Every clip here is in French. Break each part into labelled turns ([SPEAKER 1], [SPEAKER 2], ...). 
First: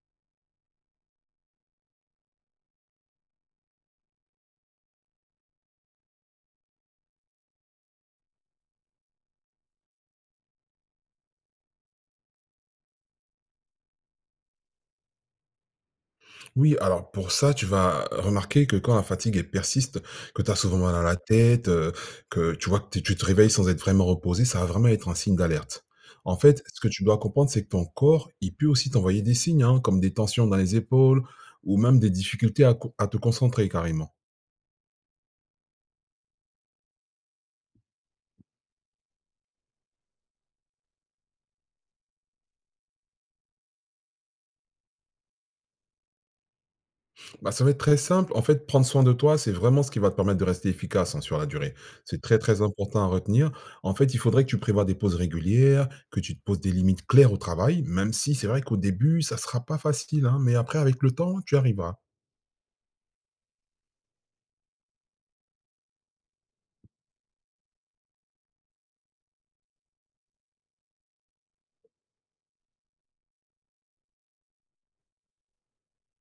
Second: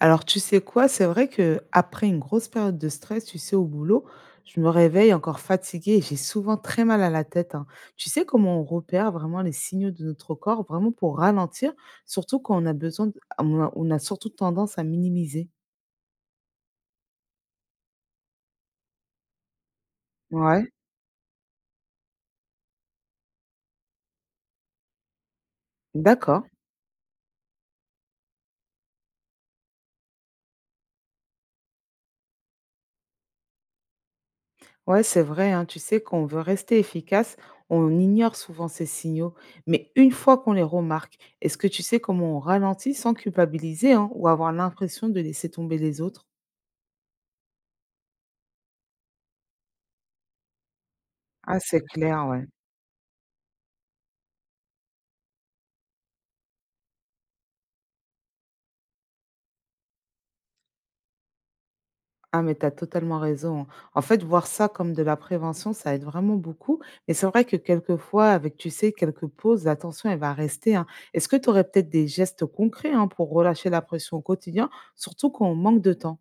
[SPEAKER 1] Alors, tu sais quoi? C'est vrai que après une grosse période de stress, tu sais, au boulot, je me réveille encore fatiguée et j'ai souvent très mal à la tête, hein. Tu sais comment on repère vraiment les signaux de notre corps, vraiment pour ralentir, surtout quand on a besoin, on a surtout tendance à minimiser.
[SPEAKER 2] Oui, alors pour ça, tu vas remarquer que quand la fatigue elle persiste, que tu as
[SPEAKER 1] Ouais,
[SPEAKER 2] souvent mal à la tête, que tu vois que tu te réveilles sans être vraiment reposé, ça va vraiment être un signe d'alerte. En
[SPEAKER 1] d'accord.
[SPEAKER 2] fait, ce que tu dois comprendre, c'est que ton corps, il peut aussi t'envoyer des signes, hein, comme des tensions dans les épaules ou même des difficultés à co à te concentrer carrément.
[SPEAKER 1] Ouais, c'est vrai, hein. Tu sais, quand on veut rester efficace, on ignore souvent ces signaux. Mais une fois qu'on les remarque, est-ce que tu sais comment on ralentit sans culpabiliser, hein, ou avoir l'impression de laisser tomber les autres?
[SPEAKER 2] Bah, ça va être très simple. En fait, prendre soin de toi, c'est vraiment ce qui va te permettre de rester efficace, hein, sur la
[SPEAKER 1] Ah,
[SPEAKER 2] durée.
[SPEAKER 1] c'est
[SPEAKER 2] C'est
[SPEAKER 1] clair,
[SPEAKER 2] très,
[SPEAKER 1] ouais.
[SPEAKER 2] très important à retenir. En fait, il faudrait que tu prévois des pauses régulières, que tu te poses des limites claires au travail, même si c'est vrai qu'au début, ça sera pas facile, hein, mais après, avec le temps, tu arriveras.
[SPEAKER 1] Ah, mais tu as totalement raison. En fait, voir ça comme de la prévention, ça aide vraiment beaucoup. Mais c'est vrai que quelquefois, avec, tu sais, quelques pauses, la tension, elle va rester, hein. Est-ce que tu aurais peut-être des gestes concrets, hein, pour relâcher la pression au quotidien, surtout quand on manque de temps?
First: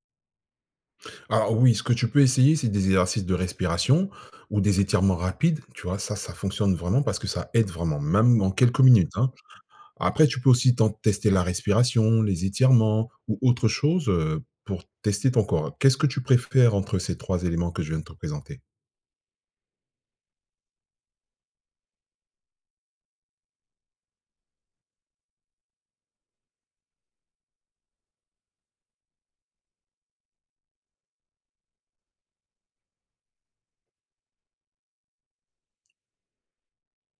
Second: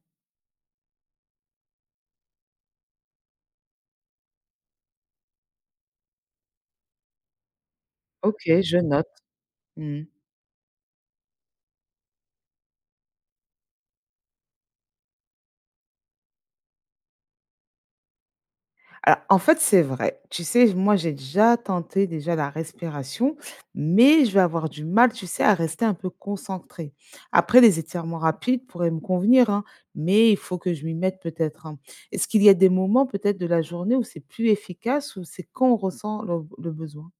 [SPEAKER 2] Alors oui, ce que tu peux essayer, c'est des exercices de respiration ou des étirements rapides, tu vois? Ça fonctionne vraiment parce que ça aide vraiment,
[SPEAKER 1] Ok,
[SPEAKER 2] même en
[SPEAKER 1] je
[SPEAKER 2] quelques minutes,
[SPEAKER 1] note.
[SPEAKER 2] hein.
[SPEAKER 1] Mhm.
[SPEAKER 2] Après, tu peux aussi ten tester la respiration, les étirements ou autre chose, pour tester ton corps. Qu'est-ce que tu préfères entre ces 3 éléments que je viens de te présenter?
[SPEAKER 1] Alors, en fait, c'est vrai. Tu sais, moi, j'ai déjà tenté déjà la respiration, mais je vais avoir du mal, tu sais, à rester un peu concentrée. Après, les étirements rapides pourraient me convenir, hein, mais il faut que je m'y mette peut-être, hein. Est-ce qu'il y a des moments peut-être de la journée où c'est plus efficace, ou c'est quand on ressent le besoin?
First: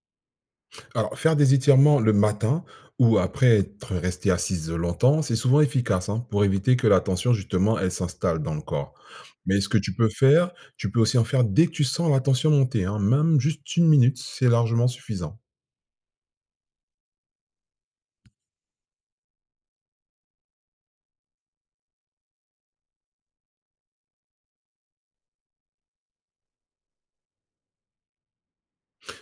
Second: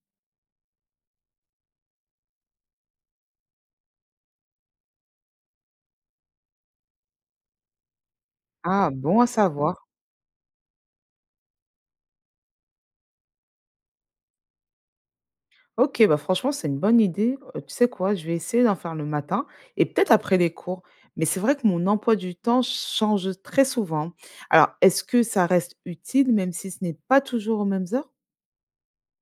[SPEAKER 2] Alors, faire des étirements le matin ou après être resté assise longtemps, c'est souvent efficace, hein, pour éviter que la tension justement, elle s'installe dans le
[SPEAKER 1] Ah,
[SPEAKER 2] corps.
[SPEAKER 1] bon à
[SPEAKER 2] Mais ce que
[SPEAKER 1] savoir.
[SPEAKER 2] tu peux faire, tu peux aussi en faire dès que tu sens la tension monter, hein, même juste une minute, c'est largement suffisant.
[SPEAKER 1] Ok, bah franchement, c'est une bonne idée. Tu sais quoi, je vais essayer d'en faire le matin et peut-être après les cours. Mais c'est vrai que mon emploi du temps change très souvent. Alors, est-ce que ça reste utile, même si ce n'est pas toujours aux mêmes heures?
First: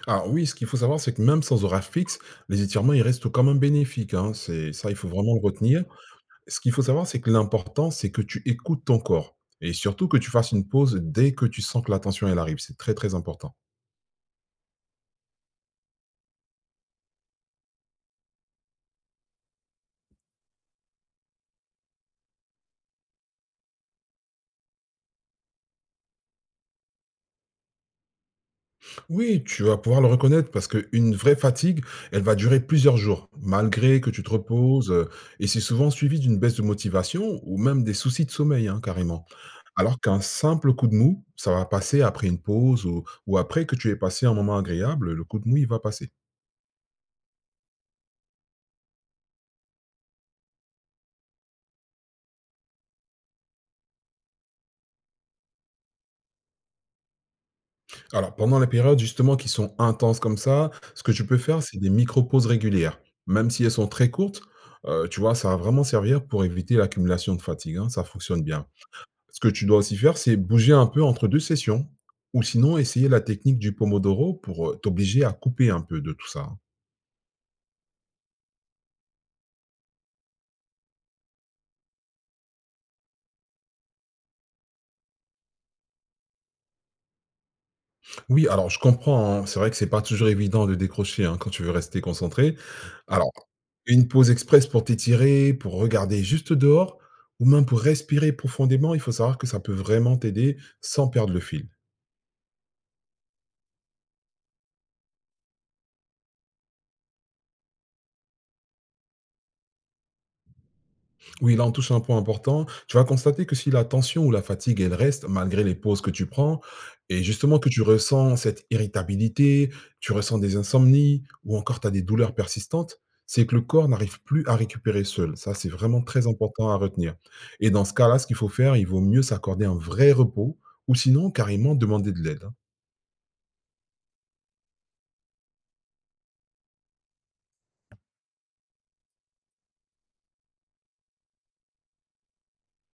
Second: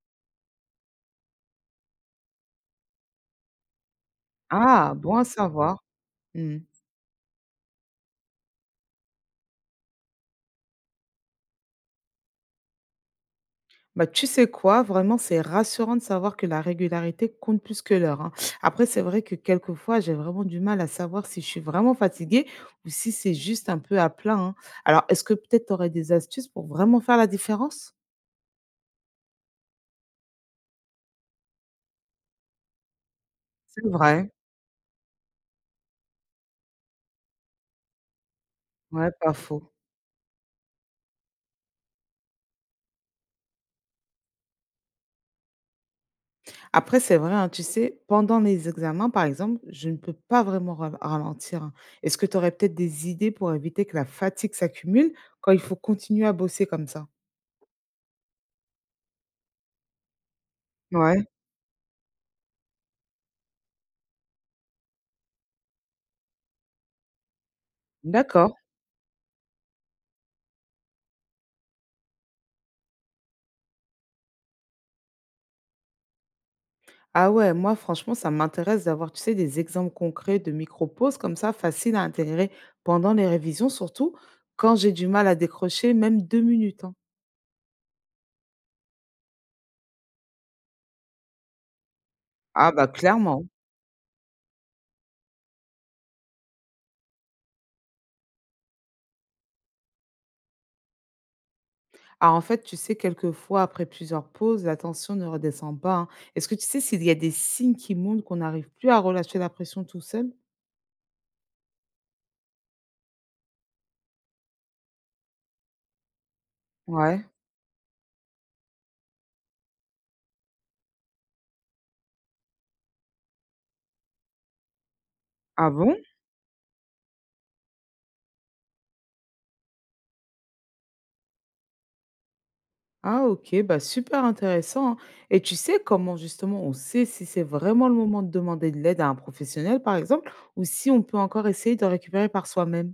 [SPEAKER 2] Alors oui, ce qu'il faut savoir, c'est que même sans horaire fixe, les étirements, ils restent quand même bénéfiques, hein, c'est ça,
[SPEAKER 1] Ah,
[SPEAKER 2] il faut
[SPEAKER 1] bon à
[SPEAKER 2] vraiment le
[SPEAKER 1] savoir.
[SPEAKER 2] retenir.
[SPEAKER 1] Hmm.
[SPEAKER 2] Ce qu'il faut savoir, c'est que l'important, c'est que tu écoutes ton corps et surtout que tu fasses une pause dès que tu sens que la tension, elle arrive. C'est très, très important.
[SPEAKER 1] Bah, tu sais quoi, vraiment, c'est rassurant de savoir que la régularité compte plus que l'heure, hein. Après, c'est vrai que quelquefois, j'ai vraiment du mal à savoir si je suis vraiment fatiguée ou si c'est juste un peu à plein, hein. Alors, est-ce que peut-être tu aurais des astuces pour vraiment faire la différence?
[SPEAKER 2] Oui, tu vas pouvoir le reconnaître parce qu'une vraie fatigue, elle va durer plusieurs jours,
[SPEAKER 1] C'est
[SPEAKER 2] malgré que tu
[SPEAKER 1] vrai.
[SPEAKER 2] te reposes, et c'est souvent suivi d'une baisse de motivation ou même des soucis de sommeil, hein,
[SPEAKER 1] Ouais,
[SPEAKER 2] carrément.
[SPEAKER 1] pas faux.
[SPEAKER 2] Alors qu'un simple coup de mou, ça va passer après une pause ou après que tu aies passé un moment agréable, le coup de mou, il va passer.
[SPEAKER 1] Après, c'est vrai, hein, tu sais, pendant les examens, par exemple, je ne peux pas vraiment ralentir, hein. Est-ce que tu aurais peut-être des idées pour éviter que la fatigue s'accumule quand il faut continuer à bosser comme ça?
[SPEAKER 2] Alors, pendant les périodes justement qui sont intenses comme ça, ce que
[SPEAKER 1] Ouais,
[SPEAKER 2] je peux faire, c'est des micro-pauses régulières. Même si elles sont très courtes, tu vois, ça va vraiment servir pour éviter l'accumulation de fatigue, hein, ça fonctionne
[SPEAKER 1] d'accord.
[SPEAKER 2] bien. Ce que tu dois aussi faire, c'est bouger un peu entre 2 sessions ou sinon essayer la technique du pomodoro pour, t'obliger à couper un peu de tout ça, hein.
[SPEAKER 1] Ah ouais, moi, franchement, ça m'intéresse d'avoir, tu sais, des exemples concrets de micro-pauses comme ça, faciles à intégrer pendant les révisions, surtout quand j'ai du mal à décrocher même 2 minutes, hein.
[SPEAKER 2] Oui, alors je comprends, hein, c'est vrai que c'est pas toujours évident de décrocher, hein, quand tu veux rester concentré.
[SPEAKER 1] Ah bah
[SPEAKER 2] Alors,
[SPEAKER 1] clairement.
[SPEAKER 2] une pause express pour t'étirer, pour regarder juste dehors ou même pour respirer profondément, il faut savoir que ça peut vraiment t'aider sans perdre le fil.
[SPEAKER 1] Ah, en fait, tu sais, quelquefois, après plusieurs pauses, la tension ne redescend pas, hein. Est-ce que tu sais s'il y a des signes qui montrent qu'on n'arrive plus à relâcher la pression tout seul?
[SPEAKER 2] Oui, là, on touche à un point important. Tu vas constater que si la tension ou la fatigue, elle reste malgré les pauses que tu prends
[SPEAKER 1] Ouais.
[SPEAKER 2] et justement que tu ressens cette irritabilité, tu ressens des insomnies ou encore tu as des douleurs persistantes, c'est que le corps n'arrive plus à récupérer seul. Ça,
[SPEAKER 1] Ah
[SPEAKER 2] c'est
[SPEAKER 1] bon?
[SPEAKER 2] vraiment très important à retenir. Et dans ce cas-là, ce qu'il faut faire, il vaut mieux s'accorder un vrai repos ou sinon carrément demander de l'aide.
[SPEAKER 1] Ah ok, bah super intéressant, hein. Et tu sais comment justement on sait si c'est vraiment le moment de demander de l'aide à un professionnel, par exemple, ou si on peut encore essayer de récupérer par soi-même?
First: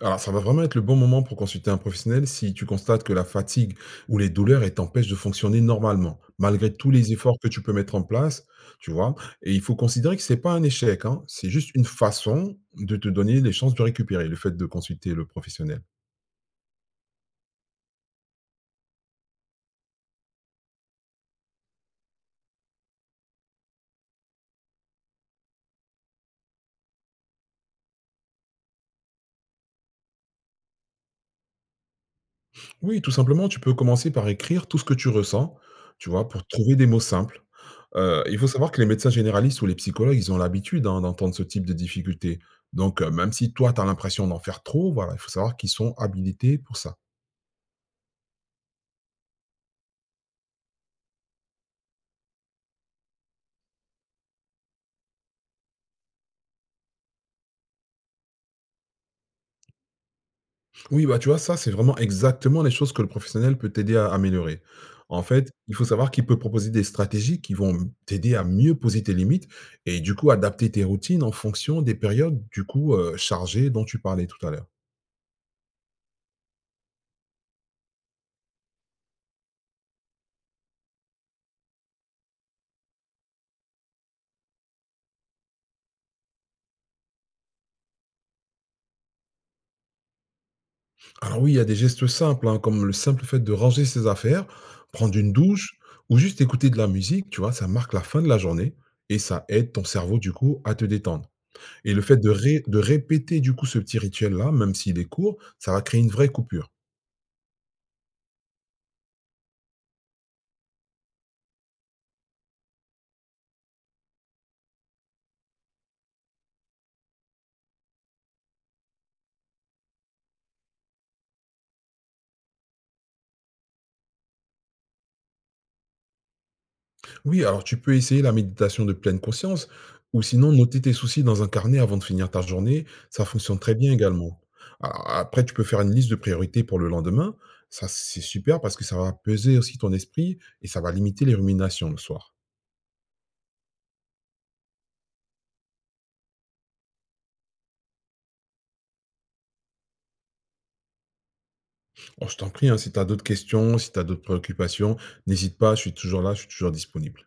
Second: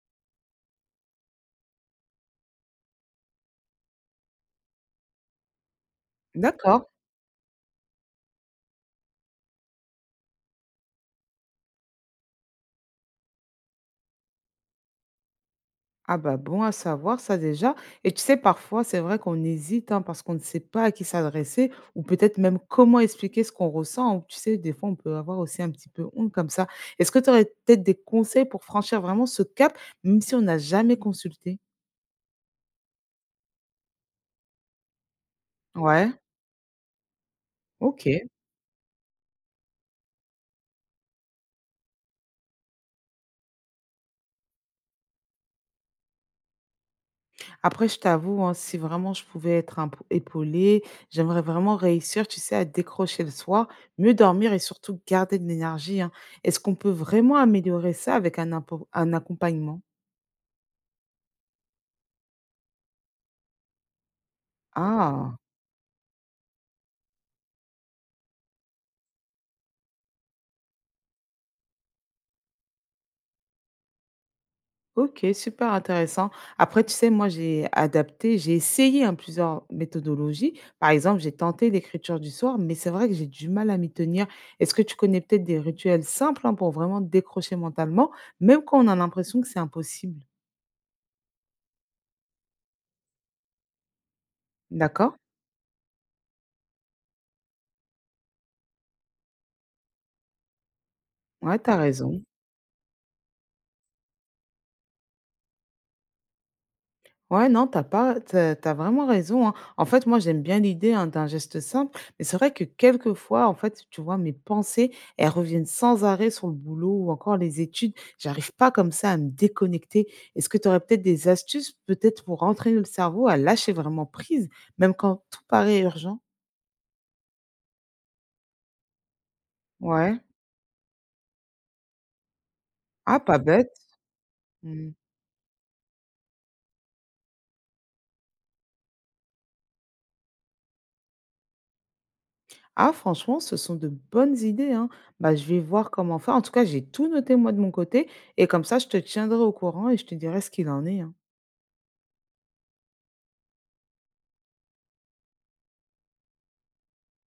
[SPEAKER 2] Alors, ça va vraiment être le bon moment pour consulter un professionnel si tu constates que la fatigue ou les douleurs elles t'empêchent de fonctionner normalement, malgré
[SPEAKER 1] D'accord.
[SPEAKER 2] tous les efforts que tu peux mettre en place, tu vois. Et il faut considérer que c'est pas un échec, hein, c'est juste une façon de te donner les chances de récupérer, le fait de consulter le professionnel.
[SPEAKER 1] Ah bah bon à savoir ça déjà. Et tu sais, parfois, c'est vrai qu'on hésite hein, parce qu'on ne sait pas à qui s'adresser ou peut-être même comment expliquer ce qu'on ressent. Ou tu sais, des fois, on peut avoir aussi un petit peu honte comme ça. Est-ce que tu aurais peut-être des conseils pour franchir vraiment ce cap, même si on n'a jamais consulté?
[SPEAKER 2] Oui, tout simplement, tu peux commencer par écrire tout ce que tu ressens, tu
[SPEAKER 1] Ouais,
[SPEAKER 2] vois, pour trouver des mots simples.
[SPEAKER 1] ok.
[SPEAKER 2] Il faut savoir que les médecins généralistes ou les psychologues, ils ont l'habitude, hein, d'entendre ce type de difficultés. Donc même si toi, tu as l'impression d'en faire trop, voilà, il faut savoir qu'ils sont habilités pour ça.
[SPEAKER 1] Après, je t'avoue, hein, si vraiment je pouvais être épaulée, j'aimerais vraiment réussir, tu sais, à décrocher le soir, mieux dormir et surtout garder de l'énergie, hein. Est-ce qu'on peut vraiment améliorer ça avec un, un accompagnement?
[SPEAKER 2] Oui, bah, tu vois, ça, c'est vraiment exactement les choses que le professionnel peut t'aider à améliorer. En
[SPEAKER 1] Ah,
[SPEAKER 2] fait, il faut savoir qu'il peut proposer des stratégies qui vont, t'aider à mieux poser tes limites et du coup, adapter tes routines en fonction des périodes, du coup, chargées dont tu parlais tout à l'heure.
[SPEAKER 1] OK, super intéressant. Après, tu sais, moi, j'ai adapté, j'ai essayé, hein, plusieurs méthodologies. Par exemple, j'ai tenté l'écriture du soir, mais c'est vrai que j'ai du mal à m'y tenir. Est-ce que tu connais peut-être des rituels simples, hein, pour vraiment décrocher mentalement, même quand on a l'impression que c'est impossible?
[SPEAKER 2] Alors oui, il y a des gestes simples, hein, comme le simple fait de ranger ses affaires,
[SPEAKER 1] D'accord?
[SPEAKER 2] prendre une douche ou juste écouter de la musique, tu vois, ça marque la fin de la journée et ça aide ton cerveau du coup à te détendre.
[SPEAKER 1] Ouais, t'as
[SPEAKER 2] Et le fait
[SPEAKER 1] raison.
[SPEAKER 2] de, de répéter du coup ce petit rituel-là, même s'il est court, ça va créer une vraie coupure.
[SPEAKER 1] Ouais, non, t'as pas t'as as vraiment raison, hein. En fait, moi, j'aime bien l'idée, hein, d'un geste simple, mais c'est vrai que quelquefois, en fait, tu vois, mes pensées, elles reviennent sans arrêt sur le boulot ou encore les études. J'arrive pas comme ça à me déconnecter. Est-ce que tu aurais peut-être des astuces, peut-être pour entraîner le cerveau à lâcher vraiment prise, même quand tout paraît urgent?
[SPEAKER 2] Oui, alors tu peux essayer la méditation de pleine conscience
[SPEAKER 1] Ouais.
[SPEAKER 2] ou sinon noter tes soucis dans un carnet avant de finir ta journée,
[SPEAKER 1] Ah,
[SPEAKER 2] ça
[SPEAKER 1] pas
[SPEAKER 2] fonctionne
[SPEAKER 1] bête.
[SPEAKER 2] très bien également.
[SPEAKER 1] Mmh.
[SPEAKER 2] Alors, après, tu peux faire une liste de priorités pour le lendemain, ça c'est super parce que ça va peser aussi ton esprit et ça va limiter les ruminations le soir.
[SPEAKER 1] Ah, franchement, ce sont de bonnes idées, hein. Bah, je vais voir comment faire. En tout cas, j'ai tout noté, moi, de mon côté, et comme ça, je te tiendrai au courant et je te dirai ce qu'il en est, hein.
[SPEAKER 2] Oh, je t'en prie, hein, si tu as d'autres questions, si tu as d'autres préoccupations, n'hésite pas, je suis toujours là, je suis toujours disponible.